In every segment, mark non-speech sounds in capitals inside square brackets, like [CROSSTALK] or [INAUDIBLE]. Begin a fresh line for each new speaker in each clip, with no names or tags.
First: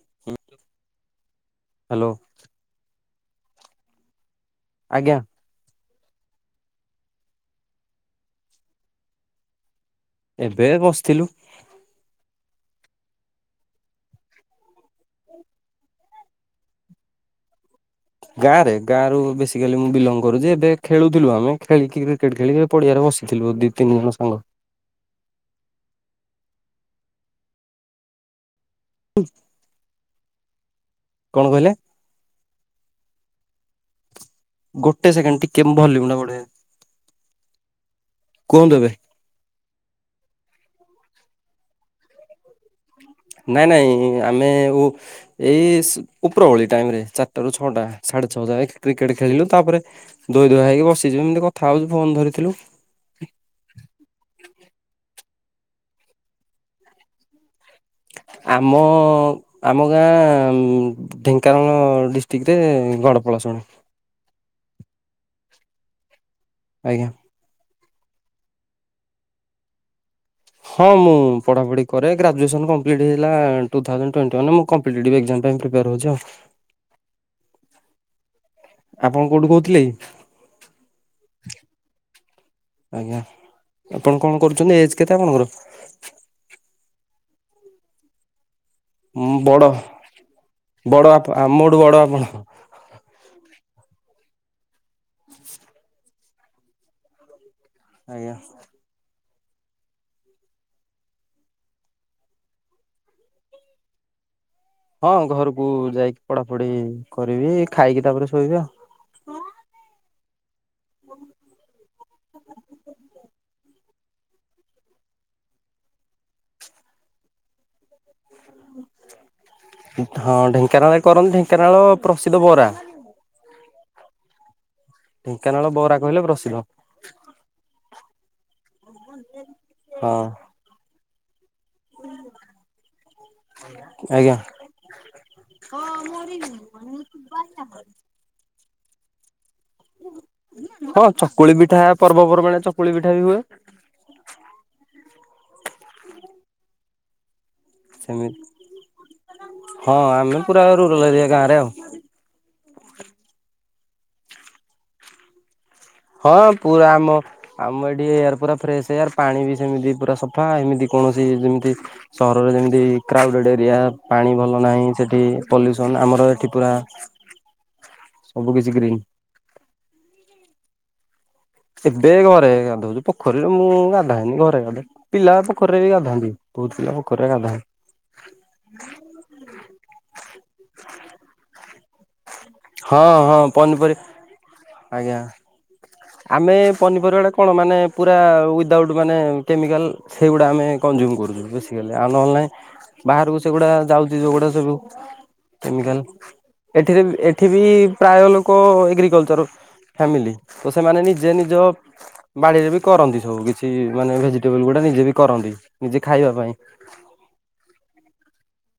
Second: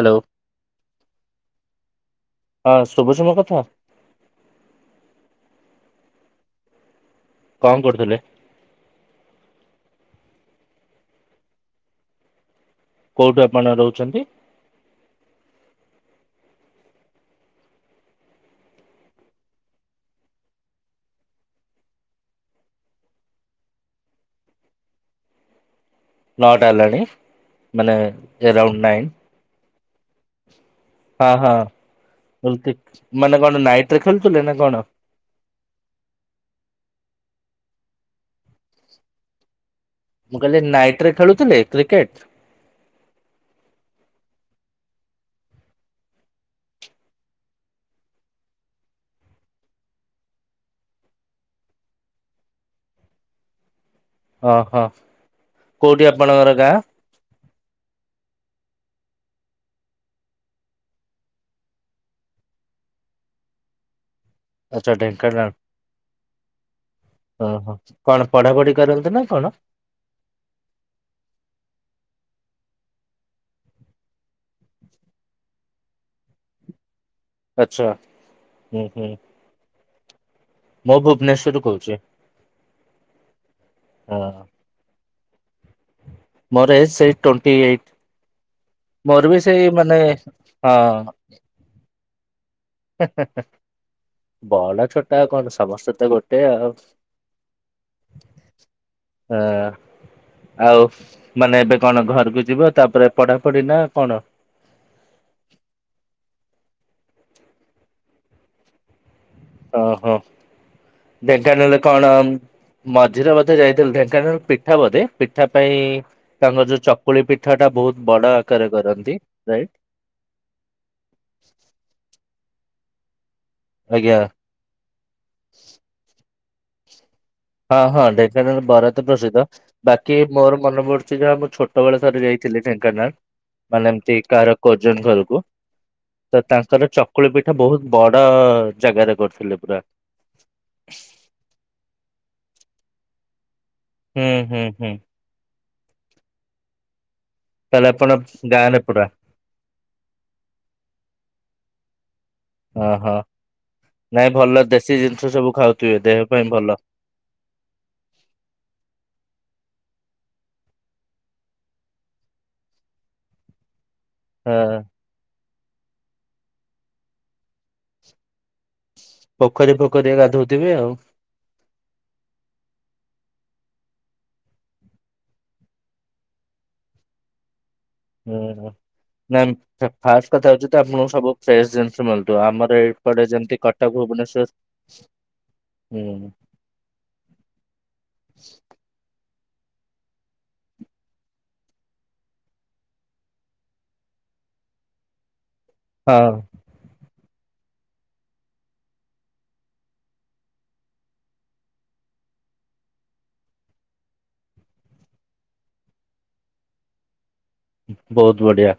Hello.
Hello.
ହଁ ଶୁଭୁଚି ମୋ କଥା।
ଆଜ୍ଞା।
କଣ କରୁଥିଲେ?
ଏବେ ବସିଥିଲୁ।
କୋଉଠୁ ଆପଣ ରହୁଛନ୍ତି?
ଗାଁରେ ଗାଁରୁ ବେସିକାଲି ମୁଁ ବିଲଙ୍ଗ କରୁଚି ଏବେ ଖେଳୁଥିଲୁ ଆମେ ଖେଳିକି କ୍ରିକେଟ ଖେଳିକି ପଡିଆରେ ବସିଥିଲୁ ଦି ତିନି ଜଣ ସାଙ୍ଗ।
ନଅଟା ହେଲାଣି ମାନେ ଏରାଉଣ୍ଡ ନାଇନ୍।
[INAUDIBLE]
ଆହ
କଣ କହିଲେ
ଏମତି ମାନେ କଣ ନାଇଟ ରେ ଖେଳୁଥିଲେ ନା କଣ।
ଟେ ସେକେଣ୍ଡ ଟିକେ ମୁଁ ଭଲ୍ୟୁମ ଟା ବଢେ କୁହନ୍ତୁ ଏବେ।
ମୁଁ କହିଲି ନାଇଟ ରେ ଖେଳୁଥିଲେ କ୍ରିକେଟ।
ନାଇଁ ନାଇଁ ଆମେ ଉ ଏଇସ ଉପରବଳି ଟାଇମ ରେ ଚାରିଟା ରୁ ଛଅଟା ସାଢେ ଛଅ ଯାଏ କ୍ରିକେଟ ଖେଳିଲୁ ତାପରେ ଧୋଇ ଧୁଆ ହେଇକି ବସିଚୁ ଏମିତି କଥା ହଉଚୁ ଫୋନ୍ ଧରିଥିଲୁ।
ଅହ କୋଉଟି ଆପଣଙ୍କର ଗାଁ?
ଆମ ଆମ ଗାଁ ଢେଙ୍କାନାଳ ଡିଷ୍ଟିକରେ ଗଡ଼ପଳାଶୁଣି।
ଆଚ୍ଛା ଢେଙ୍କାନାଳ
ଆଜ୍ଞା
ଅହ କଣ ପଢାପଢି କରନ୍ତି ନା କଣ?
ହଁ ମୁଁ ପଢାପଢି କରେ ଗ୍ରାଜୁଏସନ କମ୍ପ୍ଲିଟ ହେଇଯାଇଥିଲା ଟୁ ଥାଉଜେଣ୍ଟ ଟ୍ୱେଣ୍ଟିୱାନ ରେ ମୁଁ କ ଫିଲଡିଟିପି ଏକ୍ଜାମ ପାଇଁ ପ୍ରିପେୟାର ହଉଚି ଆଉ।
ଆଚ୍ଛା ହୁଁ ହୁଁ
ଆପଣ କୋଉଠୁ କହୁଥିଲେ?
ମୁଁ ଭୁବନେଶ୍ଵରରୁ କହୁଛି
ଆଜ୍ଞା
ହଁ
ଆପଣ କଣ କରୁଚନ୍ତି ଏଜ୍ କେତେ ଆପଣଙ୍କର?
ମର ଏଜ୍ ସେଇ ଟ୍ୱେଣ୍ଟିଏଇଟି ମର
ମୁଁ
ବି
ବଡ଼
ସେଇ ମାନେ
ବଡ଼
ହଁ।
ଆପ ଆମଠୁ ବଡ଼ ଆପଣ?
ହେ ହେ ହେ ବଡ଼ ଛୋଟ ଆଉ କଣ ସମସ୍ତେତ ଗୋଟେ ଆଉ।
ଆଜ୍ଞା ସାର୍।
ଆଁ ଆଉ ମାନେ ଏବେ କଣ ଘରକୁ ଯିବ ତାପରେ ପଢାପଢି ନା କଣ?
ହଁ ଘରକୁ ଯାଇକି ପଢାପଢି କରିବି ଖାଇକି ତାପରେ ଶୋଇବି ଆଉ।
ଓହୋ ଢେଙ୍କାନାଳରେ କଣ ମଝିରେ ବଧେ ଯାଇଥିଲୁ ଢେଙ୍କାନାଳ ପିଠା ବଧେ ପିଠା ପାଇଁ ତାଙ୍କର ଯୋଉ ଚକୁଳି ପିଠାଟା ବହୁତ୍ ବଡ଼ ଆକାରରେ କରନ୍ତି ରାଇଟ୍?
ହଁ ଢେଙ୍କାନାଳେ କରନ୍ତି ଢେଙ୍କାନାଳ ପ୍ରସିଦ୍ଧ ବରା।
ଆଜ୍ଞା।
ଢେଙ୍କାନାଳ ବରା କହିଲେ ପ୍ରସିଦ୍ଧ।
ହଁ ହଁ ଢେଙ୍କାନାଳ ବରା ତ ପ୍ରସିଦ୍ଧ
ହଁ
ବାକି ମୋର ମନେ ପଡ଼ୁଚି ଯାହା ମୁଁ ଛୋ ଛୋଟ ବେଳେ ଥରେ ଯାଇଥିଲି ଢେଙ୍କାନାଳ ମାନେ ଏମତି
ଆଜ୍ଞା।
କାହାର କଜନ ଘରୁକୁ ତ ତାଙ୍କର ଚକୁଳି ପିଠା ବହୁତ୍ ବ ଡ ଜାଗାରେ କରିଥିଲେ ପୁରା।
ହଁ ଚକୁଳି ପିଠା ପର୍ବପର୍ବାଣିରେ ଚକୁଳି ପିଠାବି ହୁଏ।
ହୁଁ ହୁଁ ହୁଁ। ତାହେଲେ ଆପଣ
ସେମିତି
ଗାଁରେ ପୁରା?
ହଁ ଆମେ ପୁରା ରୁରାଲ ଏରିଆ ଗାଁରେ ଆଉ।
ଓହୋ ନାଇଁ ଭଲ ଦେଶୀ ଜିନିଷ ସବୁ ଖାଉ
ହଁ ପୁରା ଆମ ଆମ ଏଠି ଏୟାର ପୁରା ଫ୍ରେସ୍ ଏୟାର ପାଣି ବି ସେମିତି ପୁରା ସଫା ଏମିତି କୌଣସି ଯେମିତି ସହରରେ ଯେମିତି କ୍ରାଉଡେଡ ଏରିଆ ପାଣି ଭଲ
ହଁ।
ନାହିଁ ସେ ଟି ପଲ୍ୟୁସନ ଆମର ଏଠି ପୁରା ସବୁ କିଛି ଗ୍ରୀନ୍।
ପୋଖରୀ ଫୋଖରୀରେ ଗାଧଉଥିବେ ଆଉ?
ଏବେ ଘରେ ଗାଧଉଚୁ ପୋଖରୀରେ ମୁଁ ଗାଧାଏନି ଘରେ ଗାଧାଏ। ପିଲା ପୋଖରୀରେ ବି ଗାଧାନ୍ତି ବହୁତ୍ ପିଲା ପୋଖରୀରେ ଗାଧାନ୍ତି।
ଉହୁଁ ନାଁ ଫାଷ୍ଟେ କଥା ହଉଚିତ ଆପଣଙ୍କୁ ସବୁ ଫ୍ରେଶ୍ ଜିନିଷ ମିଳଥିବ ଆମର ତ
ହଁ
ଏପଟେ
ହଁ
ଯେମତି କଟକ
ପନିପରିବା
ଭୁବନେଶ୍ଵର
ଆଜ୍ଞା।
ହୁଁ।
ଆମେ ପନିପରିବାଟା କଣ ମାନେ ପୁରା ୱିଦାଉଟ୍ ମାନେ କେମିକାଲ୍ ସେଇଗୁଡ଼ା ଆମେ କନଜୁମ୍ କରୁଛୁ ବେଶୀ କାଲେ ଆ ନହେଲୋ ବାହାରକୁ ସେଗୁଡ଼ା ଯାଉଚି ଯୋଉଗୁଡ଼ା ସବୁ କେମିକାଲ୍
ହଁ
ଏଠିରେ ଏ ଏଠିବି ପ୍ରାୟ ଲୋକ ଏଗ୍ରିକଲଚର ଫ୍ୟାମିଲି ତ ସେମାନେ ନିଜେ ନିଜ ବାଡ଼ିରେବି କରନ୍ତି ସବୁ କିଛି ମାନେ ଭେଜିଟେବଲ୍ ଗୁଡ଼ା ନିଜେବି କରନ୍ତି ନିଜେ ଖାଇବା ପାଇଁ।
ବହୁତ୍ ବଢ଼ିଆ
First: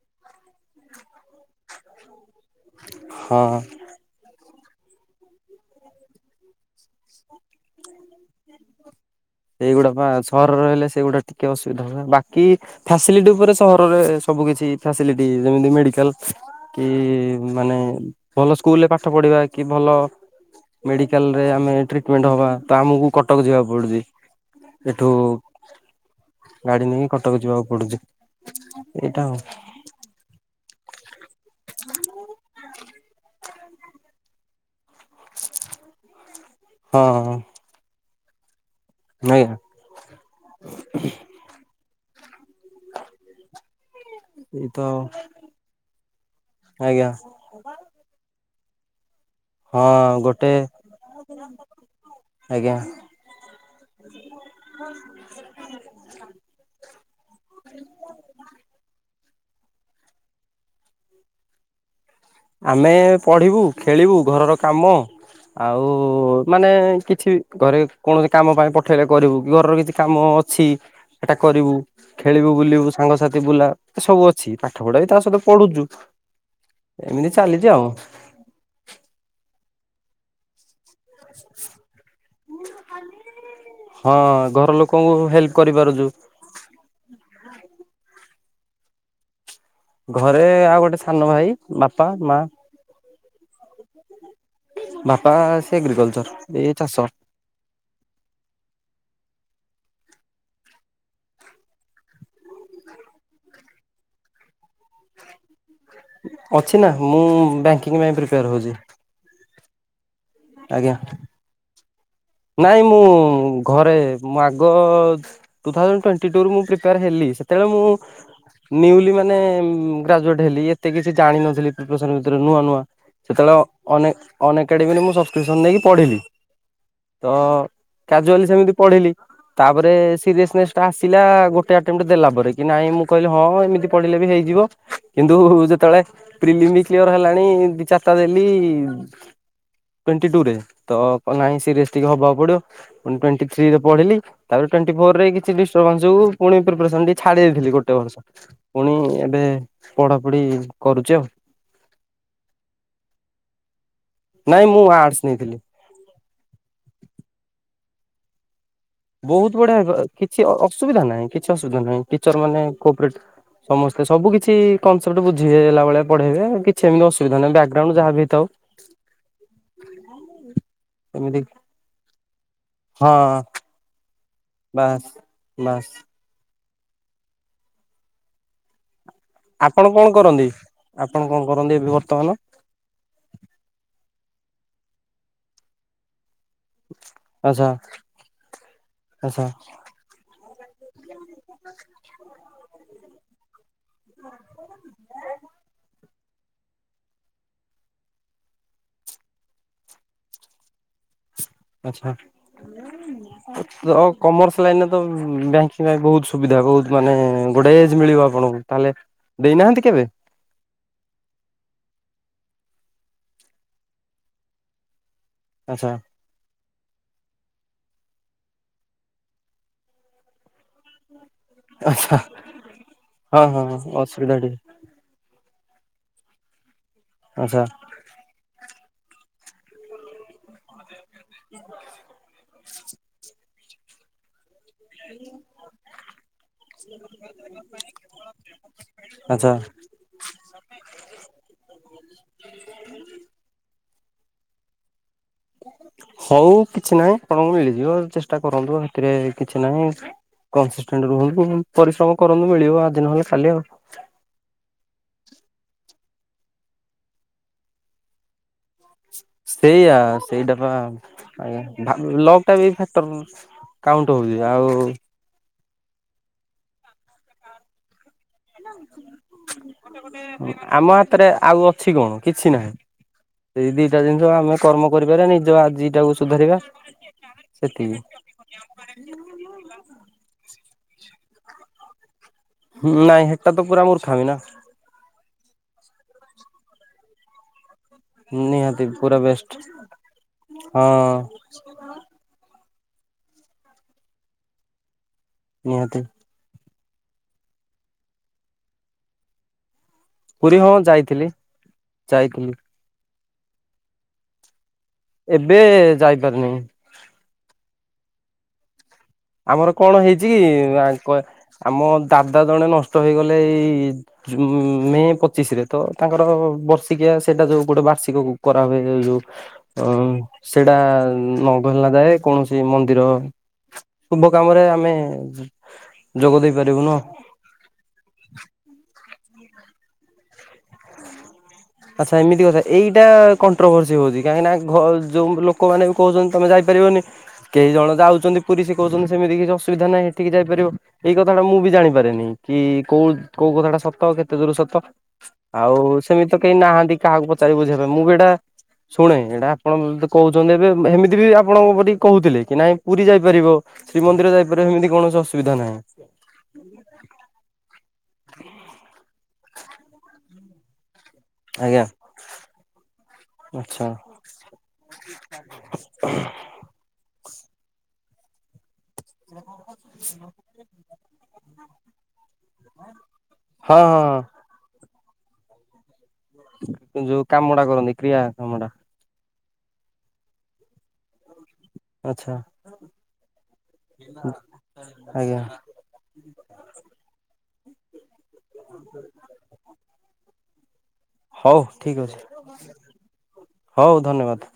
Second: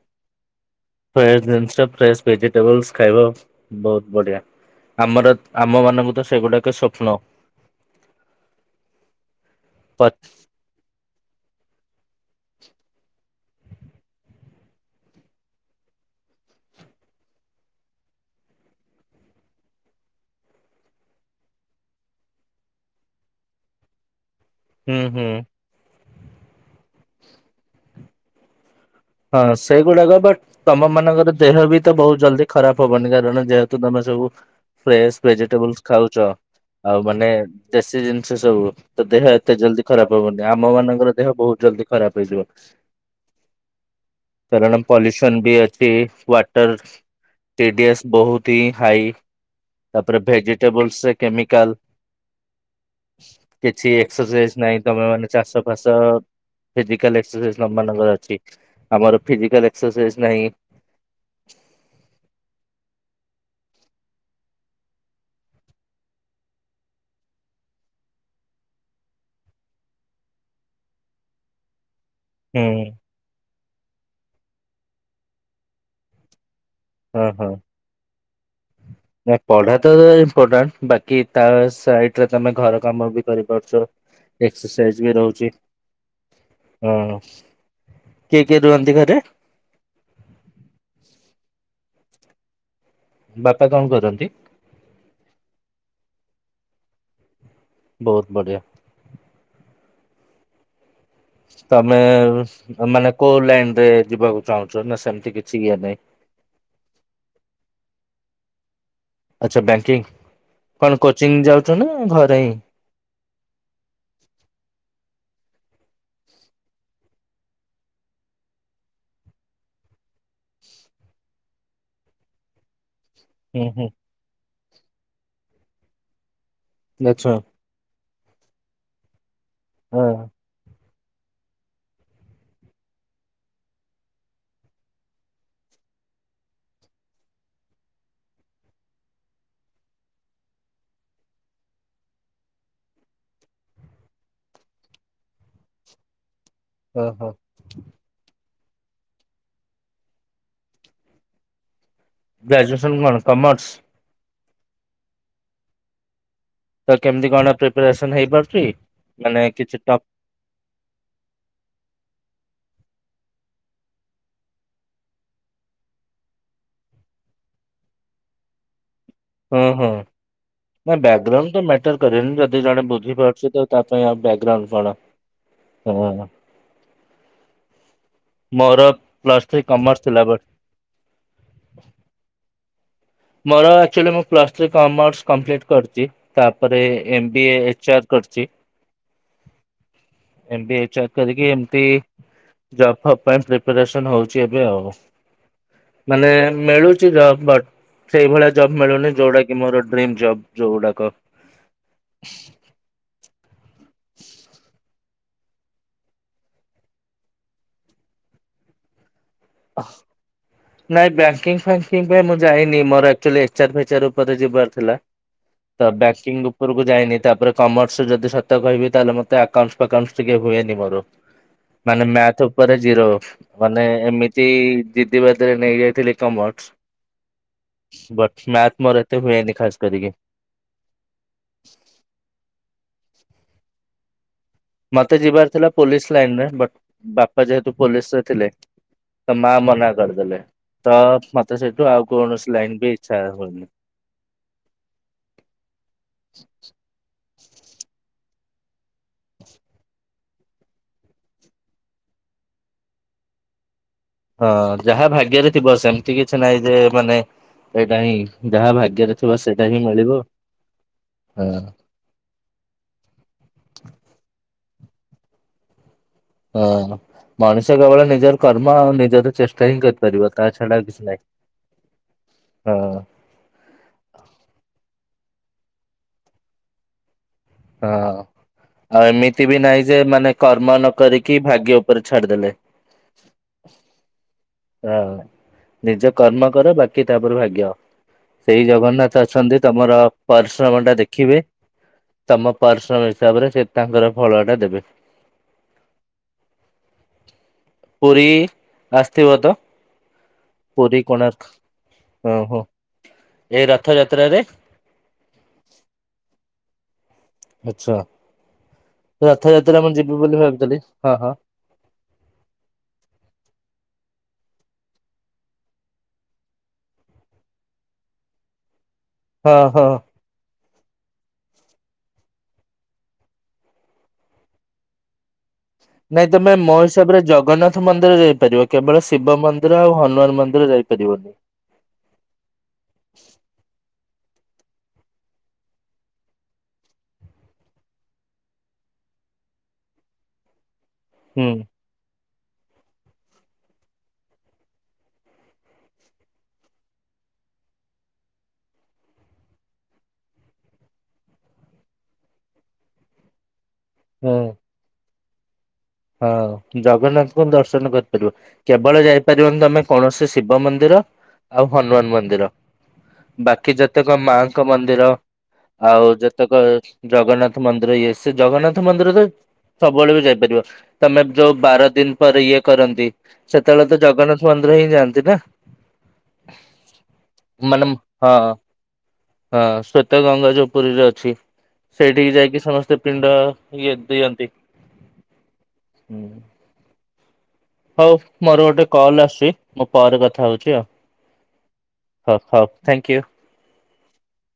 ଫ୍ରେସ୍ ଜିନିଷ ଫ୍ରେସ୍ ଭେଜି ଟେବୁଲ୍ସ ଖାଇବ
ହଁ।
ବହୁତ୍ ବଢ଼ିଆ ଆମର ଆମ ମାନଙ୍କୁତ ସେଗୁଡ଼ାକ ସ୍ୱପ୍ନ
ସେଇଗୁଡ଼ାପା ସହର ରହିଲେ ସେଗୁଡ଼ା ଟିକେ ଅସୁବିଧା ହବ ବାକି ଫାସିଲିଟି ଉପରେ ସହରରେ ସବୁ କିଛି ଫାସିଲିଟି ଯେମିତି ମେଡିକାଲ୍ କି ମାନେ ଭଲ ସ୍କୁଲରେ ପାଠ ପଢିବା କି ଭଲ ମେଡିକାଲ୍ ରେ ଆମେ ଟ୍ରିଟମେଣ୍ଟ ହବା ତଆମକୁ କଟକ ଯିବାକୁ ପଡ଼ୁଚି।
ହୁଁ
ଏଠୁ
ହୁଁ।
ଗାଡ଼ି ନେଇକି କଟକ ଯିବାକୁ ପଡ଼ୁଚି।
ହଁ ସେଗୁଡ଼ାକ ବଟ୍ ତମ ମାନଙ୍କର ଦେହବିତ ବହୁତ୍ ଜଲ୍ଦି ଖରାପ୍ ହେବନି କାରଣ ଯେହେତୁ ତମେ ସବୁ ଫ୍ରେସ୍ ଭେଜିଟେବଲସ୍ ଖାଉଛ ଆଉ ମାନେ
ହଁ
ଦେଶୀ ଜିନିଷ ସବୁ ତଦେହ
ଆଜ୍ଞା
ଏତେ ଜଲ୍ଦି ଖରାପ୍ ହବନି ଆମ ମାନଙ୍କର ଦେହ ବହୁତ୍ ଜଲ୍ଦି ଖରାପ୍ ହେଇଯିବ।
ଏଇ ତ
କାରଣ ପଲ୍ୟୁସନବି ଅଛି ୱାଟର
ଆଜ୍ଞା
ଟି ଡିଏସ୍ ବହୁତ୍ ହି ହାଇ
ହଁ
ତାପରେ
ଗୋଟେ
ଭେଜିଟେବଲସ ସେ କେମିକାଲ
ଆଜ୍ଞା।
କିଛି ଏକ୍ସରସାଇଜ ନାହିଁ ତମେ ମାନେ ଚାଷ ଫାସ ଫିଜିକାଲ ଏକ୍ସରସାଇଁଜ ତମ ମାନଙ୍କ ପାଖରେ ଅଛି। ଆମର ଫିଜିକାଲ ଏକ୍ସରସାଇଜ ନାହିଁ
ଆମେ ପଢିବୁ ଖେଳିବୁ ଘରର କାମ ଆଉ ମାନେ କିଛି ଘରେ କୌଣସି କାମ ପାଇଁ ପଠେଇଲେ କରିବୁ କି ଘରର କିଛି କାମ ଅଛି ସେଟା କରିବୁ। ଖେଳିବୁ
ହୁଁ
ବୁଲିବୁ ସାଙ୍ଗସାଥି ବୁଲା ଏ ସବୁ ଅଛି ପାଠ ପଢା ବି ତା ସହିତ ପଢୁଛୁ
ଓ
ଏମିତି
ହୋ।
ଚାଲିଛି ଆଉ
ନା ପଢା ତ ଏବେ ଇମ୍ପୋଟାଣ୍ଟ ବାକି ତା ସାଇଟ୍ ଟ୍ ରେ ତମେ ଘର କାମ ବି କରିପାରୁଛ
ହଁ ଘର
ଏକ୍ସରସାଇଜ
ଲୋକଙ୍କୁ
ବି ରହୁଛି
ହେଲ୍ପ କରିପାରୁଛୁ
ହଁ କିଏ କିଏ ରୁହନ୍ତି ଘରେ?
ଘରେ ଆଉ ଗୋଟେ ସାନ ଭାଇ ବାପା ମା
ବାପା କଣ କରନ୍ତି?
ବାପା ସେ ଏଗ୍ରିକଲଚର ଏ ଚାଷ
ବହୁତ ବଢ଼ିଆ। ତମେ ମାନେ କୋଉ ଲାଇନ ରେ ଯିବାକୁ ଚାହୁଁଛ ନା ସେମିତି କିଛି ଇଏ ନାହିଁ।
ଅଛି ନା ମୁଁ ବ୍ୟାଙ୍କିଙ୍ଗ ପାଇଁ ପ୍ରିପେୟାର ହଉଛି।
ଆଚ୍ଛା। ବ୍ୟାଙ୍କିଙ୍ଗ
ଆଜ୍ଞା।
କଣ କୋଚିଂ ଯାଉଛ ନା ଘରେ ହିଁ
ନାଇଁ ମୁଁ ଘରେ ମୁଁ ଆଗ ଟୁ ଥାଉଜେଣ୍ଟ ଟ୍ବେଣ୍ଟି ଟୁ ରୁ ମୁଁ ପ୍ରିପେୟାର ହେଲିି ସେେବେଳେ ମୁଁ ନିୱଲି ମାନେ ଗ୍ରାଜୁଟ ହେଲି ଏତେ କିଛି ଜାଣିିନଥିଲି ପ୍ରଫେ ସନ୍ ବିଷୟରେ ନୂଆ ନୂଆ ସେତେବେଳେ
ହୁଁ ହୁଁ
ଅନ ଅନ ଏକାଡେମୀରେ ମୁଁ ସବସ୍କ୍ରିପସନ ଦେଇକି ପଢିଲି। ତ
ଆଚ୍ଛା
କାଜୁଆଲି ସେମିତି ପଢିଲି ତାପରେ
ହଁ।
ସିରିସନେସ୍ ତ ଆସିଲା ଗୋଟେ ଆଟେମ୍ଟ ଦେଲା ପରେ କି ନାଇଁ ମୁଁ କହିଲି ହଁ ଏମିତି ପଢିଲେ ବି ହେଇଯିବ କିନ୍ତୁ ଯେତେବେଳେ ପ୍ରିଲିମ ବି କ୍ୟର ହେଲାଣି ଦି ଚାରିଟା ଦେଲି ଟୁଣ୍ଟୀ ଟୁ ରେ ତ ନାହିଁ ସିରିଏ ଟିକେ ହବାକୁ ପଡିବ ପୁଣି ଟ୍ୱେଣ୍ଟି ଥ୍ରୀରେ ପଢିଲି ତାପରେ ଟ୍ୱଣ୍ଟି ଫୋର ରେ କିଛି ଡିର୍ବାନ୍ସ ଯୋଗୁ ପୁଣି ପ୍ରଫେସନ୍ ଟିକେ
ଓହୋ
ଛାଡି ଦେଇେଥିଲି ଗୋଟେ ବର୍ଷ ପୁଣି ଏବେ ପଢାପଢି କରୁଛି ଆଉ
ଗ୍ରାଜୁଏସନ୍ କଣ କମର୍ସ?
ନାଇଁ ମୁଁ ଆଟସ ନେଇଥିଲି।
ତ କେମିତି କଣ ପ୍ରିପାରେସନ ହେଇପାରୁଛି? ମାନେ
ବହୁତ ବଢିଆ
କିଛି
ହେଇପା ଅ
ଟପ୍
କିଛି ଅସୁବିଧା ନାହିଁ କିଛି ଅସୁବିଧା ନାହିଁ ଟିଚର ମାନେ କ୍ରୋପେଣ୍ଟ ସମସ୍ତେ ସବୁକିଛି କନସେପ୍ଟ ବୁଝି ହେଲା ଭଳିଆ ପଢେଇବେ କିଛି ଏମିତି ଅସୁବିଧା ନାହିଁ ବ୍ୟାକଗ୍ରାଉଣ୍ଡ ଯାହା ବି ହେଲେ ଥାଉଁ
ଓଁ ହଁ ହଁ ନାଁ
ଏମିତି
ବ୍ୟାକଗ୍ରାଉଣ୍ଡ ତ ମ୍ୟାଟର କରେନି ଯଦି ଜଣେ
ହଁ
ବୁଝିପାରୁଛି ତ ତା ପାଇଁ ଆଉଁ ବ୍ୟାକଗ୍ରାଉଣ୍ଡ କଣ?
ବାସ୍ ବାସ୍
ହଁ। ମୋର ପ୍ଲସ ଥ୍ରୀ
ଆପଣ
କମର୍ସ
କଣ
ଥିଲା ବଟ
କରନ୍ତି? ଆପଣ କଣ କରନ୍ତି ଏବେ ବର୍ତ୍ତମାନ?
ମୋର ଆକ୍ଚୁଲି ମୁଁ ପ୍ଲସ ଥ୍ରୀ କମର୍ସ କମ୍ପ୍ଲିଟ କରଛି। ତାପରେ ଏମବିଏ
ଆଚ୍ଛା
ଏଚାଆର କରିଛି
ଆଚ୍ଛା
ଏମବିଏ ଏଚାଆର କରିକି ଏପି ଜବ ଫପ୍ ପାଇଁ ପ୍ରିପାରେସନ ହଉଛି ଏବେ ଆଉ ମାନେ ମିଳୁଛି ବଟ ସେଇଭଳିଆ ଜବ ମିଳୁନି ଯୋଉଁଟା କି ମୋର ଡ୍ରିମ ଜବ ଯୋଉଁ ଗୁଡାକ
ଆଚ୍ଛା।
[INAUDIBLE]
ଅ କମର୍ସ ଲାଇନରେ ତ ବ୍ୟାଙ୍କିଙ୍ଗ ପାଇଁ ବହୁତ ସୁବିଧା ବହୁତ ମାନେ ବଢିଆ ଏଜ୍ ମିଳିବ ଆପଣଙ୍କୁ ତା ହେଲେ ଦେଇନାହାନ୍ତି କେବେ?
ନାଇଁ ବ୍ୟାଙ୍କିଙ୍ଗ ଫାଙ୍କିଙ୍ଗ ପାଇଁ ମୁଁ ଯାଇନି ମୋର ଆଛୁଏଲି ଏଚେଆର ଫେଚେଆର ଉପରେ ଯିବାର ଥିଲା। ଦ
ଆଚ୍ଛା
ବ୍ୟାକିଙ୍ଗ ଲୁକ୍ ଉପରକୁ ଯାଇନି ତାପରେ କମର୍ସରେ ଯଦି ସତ କହିବି ତାହେଲେ ମତେ ଆକାଉଣ୍ଟ ଫାକାଉଣ୍ଟ ଟିକେ ହୁଏନି ମୋର। ମାନେ
ଆଚ୍ଛା
ମ୍ୟାଥ ଉପରେ ଜିରୋ
ହଁ ହଁ
ମାନେ ଏମି
ଅସୁବିଧା ଟିକେ
ଏଇ ଜିଦିି ବାଦିରେ ନେଇ ଯାଇଥିଲି କମର୍ସ।
ଆଚ୍ଛା।
ବଟସଁ ମ୍ୟାଥ ମୋର ଏତେ ହୁଏନି ଖାସ କରିକି।
ଚଁ ଚାଁ
ମୋତେ ଯିବାର ଥିଲା ପୋଲିସ୍ ଲାଇନରେ ବଟ ବାପା ଯେହେତୁ ପୋଲିସରେ ଥିଲେ। ତା
ଆଚ୍ଛା
ମା ମନା କରିଦେଲେ ତ ମତେ ସେଠୁଁ ଆଉ କୌଣସି ଲାଇନ ବି ଇଚ୍ଛା ହୁଉନି।
ହଉ କିଛି ନାହିଁ ଆପଣଙ୍କୁ ମିଳିଯିବ ଚେଷ୍ଟା କରନ୍ତୁ ସେଥିରେ କିଛି ନାହିଁ। କନସିଷ୍ଟାଣ୍ଟ ରୁହନ୍ତୁ ପରିଶ୍ରମ କରନ୍ତୁ ମିଳିବ ଆଜି ନହେଲେ କାଲି ଆଉ।
ହଁ ଯାହାଭାଗ୍ୟରେ ଥିବ ସେମିତି କିଛି ନାଇଁ ଯେ ମାନେ ଏଇଟା ହିଁ ଯାହା ଭା
ସେଇଆା ସେଇଟାପ
ହଁ।
ଆଜ୍ଞା ଭା ଲକଟା ବି ଫାକ୍ଟର କାଉଣ୍ଟ ହଉଛି ଆଉ।
ଓଁ ହଁ ମଣିଷଙ୍କ ଭଳିଆ ନିଜର। କର୍ମ ଆଉ ନିଜର ଚେଷ୍ଟା ହିଁ କରିପାରିବ ତା ଛଡା
ଆମ
କିଛି
ହାତରେ ଆଉ ଅଛି କଣ କିଛି
ନାହିଁ
ନାହିଁ
ହଁ।
ସେଇ ଦିଟା ଜିନିଷ ଆମେ କର୍ମ କରିପାରିବା ନିଜ ଆଜି ଟାକୁ ସୁଧାରିବା।
ହଁ
ସେତିକି
ଆଉ ଏମିତି ବି ନାହିଁ ଯେ ମାନେ କର୍ମନକରିକି ଭାଗ୍ୟ ଉପରେ ଛାଡିଦେଲେ।
ହୁଁ ନାଇଁ ହେଟାତ ପୁରା ମୂର୍ଖାମି ନାଁ।
ହଁ ନିଜ କର୍ମ କର ବାକି ତାପରେ ଭାଗ୍ୟ। ସେଇ
ନିହାତି ପୁରା
ଜଗନ୍ନାଥ
ବେଷ୍ଟ
ଅଛନ୍ତି ତମର
ହଁ
ପରିଶ୍ରମ ଟା ଦେଖିବେ।
[INAUDIBLE]
ତମ ପରିଶ୍ରମ ହିସାବରେ ସେ ତାଙ୍କର ଫଳ ଟା ଦେବେ।
ନିହାତୀ।
ପୁରୀ ଆସିଥିବ ତ
ହଁ
ପୁରୀ
ଯାଇଥିଲି
କୋଣାର୍କ ଓ
ଯାଇଥିଲି
ହୋ। ଏଁ ରଥଯାତ୍ରାରେ।
ଏବେ ଯାଇପାରିନି।
ଆଚ୍ଛା
ଆମର
ରଥଯାତ୍ରା ମୁଁ
କଣ ହେଇଛି କି
ଯିବୁବୋଲି ଭାବିଥିଲି
ଆ
ହଁ
କ
ହଁ।
ଆମ ଦାଦା ଜଣେ ନଷ୍ଟ ହେଇଗଲେ ଏଇ। ଜୁଉଁ ମେ ପଚିଶ ରେ ତ ତାଙ୍କର ବର୍ଷିକିଆ ସେଇଟା ଯୋଉଁ ଗୋଟେ ବାର୍ଷିକ କରାହୁଏ ଯୋଉ।
ହଁ
ଅ
ହଁ।
ସେଟା ନ ଗଲା ଯାଏ କୌଣସି ମନ୍ଦିର। ଶୁଭ କାମରେ ଆମେ
ନାଇଁ
ଯୋଗ ଦେଇ
ତମେ ମୋ
ପାରିବୁନୁ
ହିସାବରେ ଜଗନ୍ନାଥ ନାଥ ମନ୍ଦିର ଯାଇପାରିବ କେବଳ ଶିବ ମନ୍ଦିର ଆଉ ହନୁମାନ ମନ୍ଦିର ଯାଇପାରିବନି।
ଆଚ୍ଛା ଏମିତି କଥା ଏଇଟା କଣ୍ଟ୍ରୋଭରସି ହଉଛି କାହିଁକିନା ଘ ଯୋଉ ଲୋକମାନେ। କଉଚନ୍ତି ତମେ ଯାଇପାରିବନି। କେଇ ଜଣ ଯାଉଛନ୍ତି ପୁରୀ ସେ କଉଚନ୍ତି ସେମିତି କିଛି ଅସୁବିଧା ନାହିଁ ହେଠିକି ଯାଇପାରିବ ଏଇ କଥାଟା
ହୁଁ
ମୁଁ ବି ଜାଣିପାରେନି। କି କୋଉ କୋଉ କଥା ଟା ସତ କେତେ ଦୂର ସତ ଆଉ ସେମି ତ କେଇ ନାହାନ୍ତି କାହାକୁ ପଚାରି ବୁଝେଇବ ମୁଁ ବି ଏଇଟା। ଶୁଣେ ଏଇଟା ଆପଣ କହୁଛନ୍ତି ଏବେ ହେମିତି ବି ଆପଣଙ୍କ ପରି କହୁଥିଲେ କି ନାଇଁ ପୁରୀ ଯାଇପାରିବ। ଶ୍ରୀମନ୍ଦିର
ହୁଁ।
ଯାଇପାରିଵ ସେମତି କୌଣସି ଅସୁବିଧା ନାହିଁ।
ହଁ ଜଗନ୍ନାଥଙ୍କୁ ଦର୍ଶନ କରିପାରିବ। କେବଳ ଯାଇପାରିବନି ତମେ କୌଣସି ଶିବ ମନ୍ଦିର। ଆଉ
ଆଜ୍ଞା
ହନୁମାନ ମନ୍ଦିର ବାକି
ଆଚ୍ଛା
ଯେତେକ ମାଙ୍କ ମନ୍ଦିର ଆଉ ଯେ ତେକ ଜଗନ୍ନାଥ ମନ୍ଦିର ଇଏ ସେ ଜଗନ୍ନାଥ ମନ୍ଦିର ତ ସବୁବେଳେ ବି ଯାଇପାରିବ। ତମେ ଯୋଉ ବାର ଦିନ ପରେ ଇଏ କରନ୍ତି
ହଁ
ସେତେବେଳେ ତ
ହଁ।
ଜଗନ୍ନାଥ ମନ୍ଦିର ହିଁ ଯାଆନ୍ତି ନା।
ଯୋଉ କାମଟା
ମାନେ
କରନ୍ତି କ୍ରିୟା
ହଁ
କାମ ଟା।
ହଁ ଶ୍ଵେତ ଗଙ୍ଗା ଯଉ ପୁରୀରେ ଅଛି। ସେଇଠିକି
ଆଚ୍ଛା
ଯାଇକି ସମସ୍ତେ ପିଣ୍ଡ ଇଏ ଦିଅନ୍ତି।
ଆଜ୍ଞା।
ହଉ ମୋର ଗୋଟେ କଲ ଆସିଛି ମୋ ପରେ ଥାଉଛି ଆଉ।
ହଉ ଠିକ୍ ଅଛି
ହଉ ହଉ ଥ୍ୟାଙ୍କ ୟୁ।
ହଉ ଧନ୍ୟବାଦ।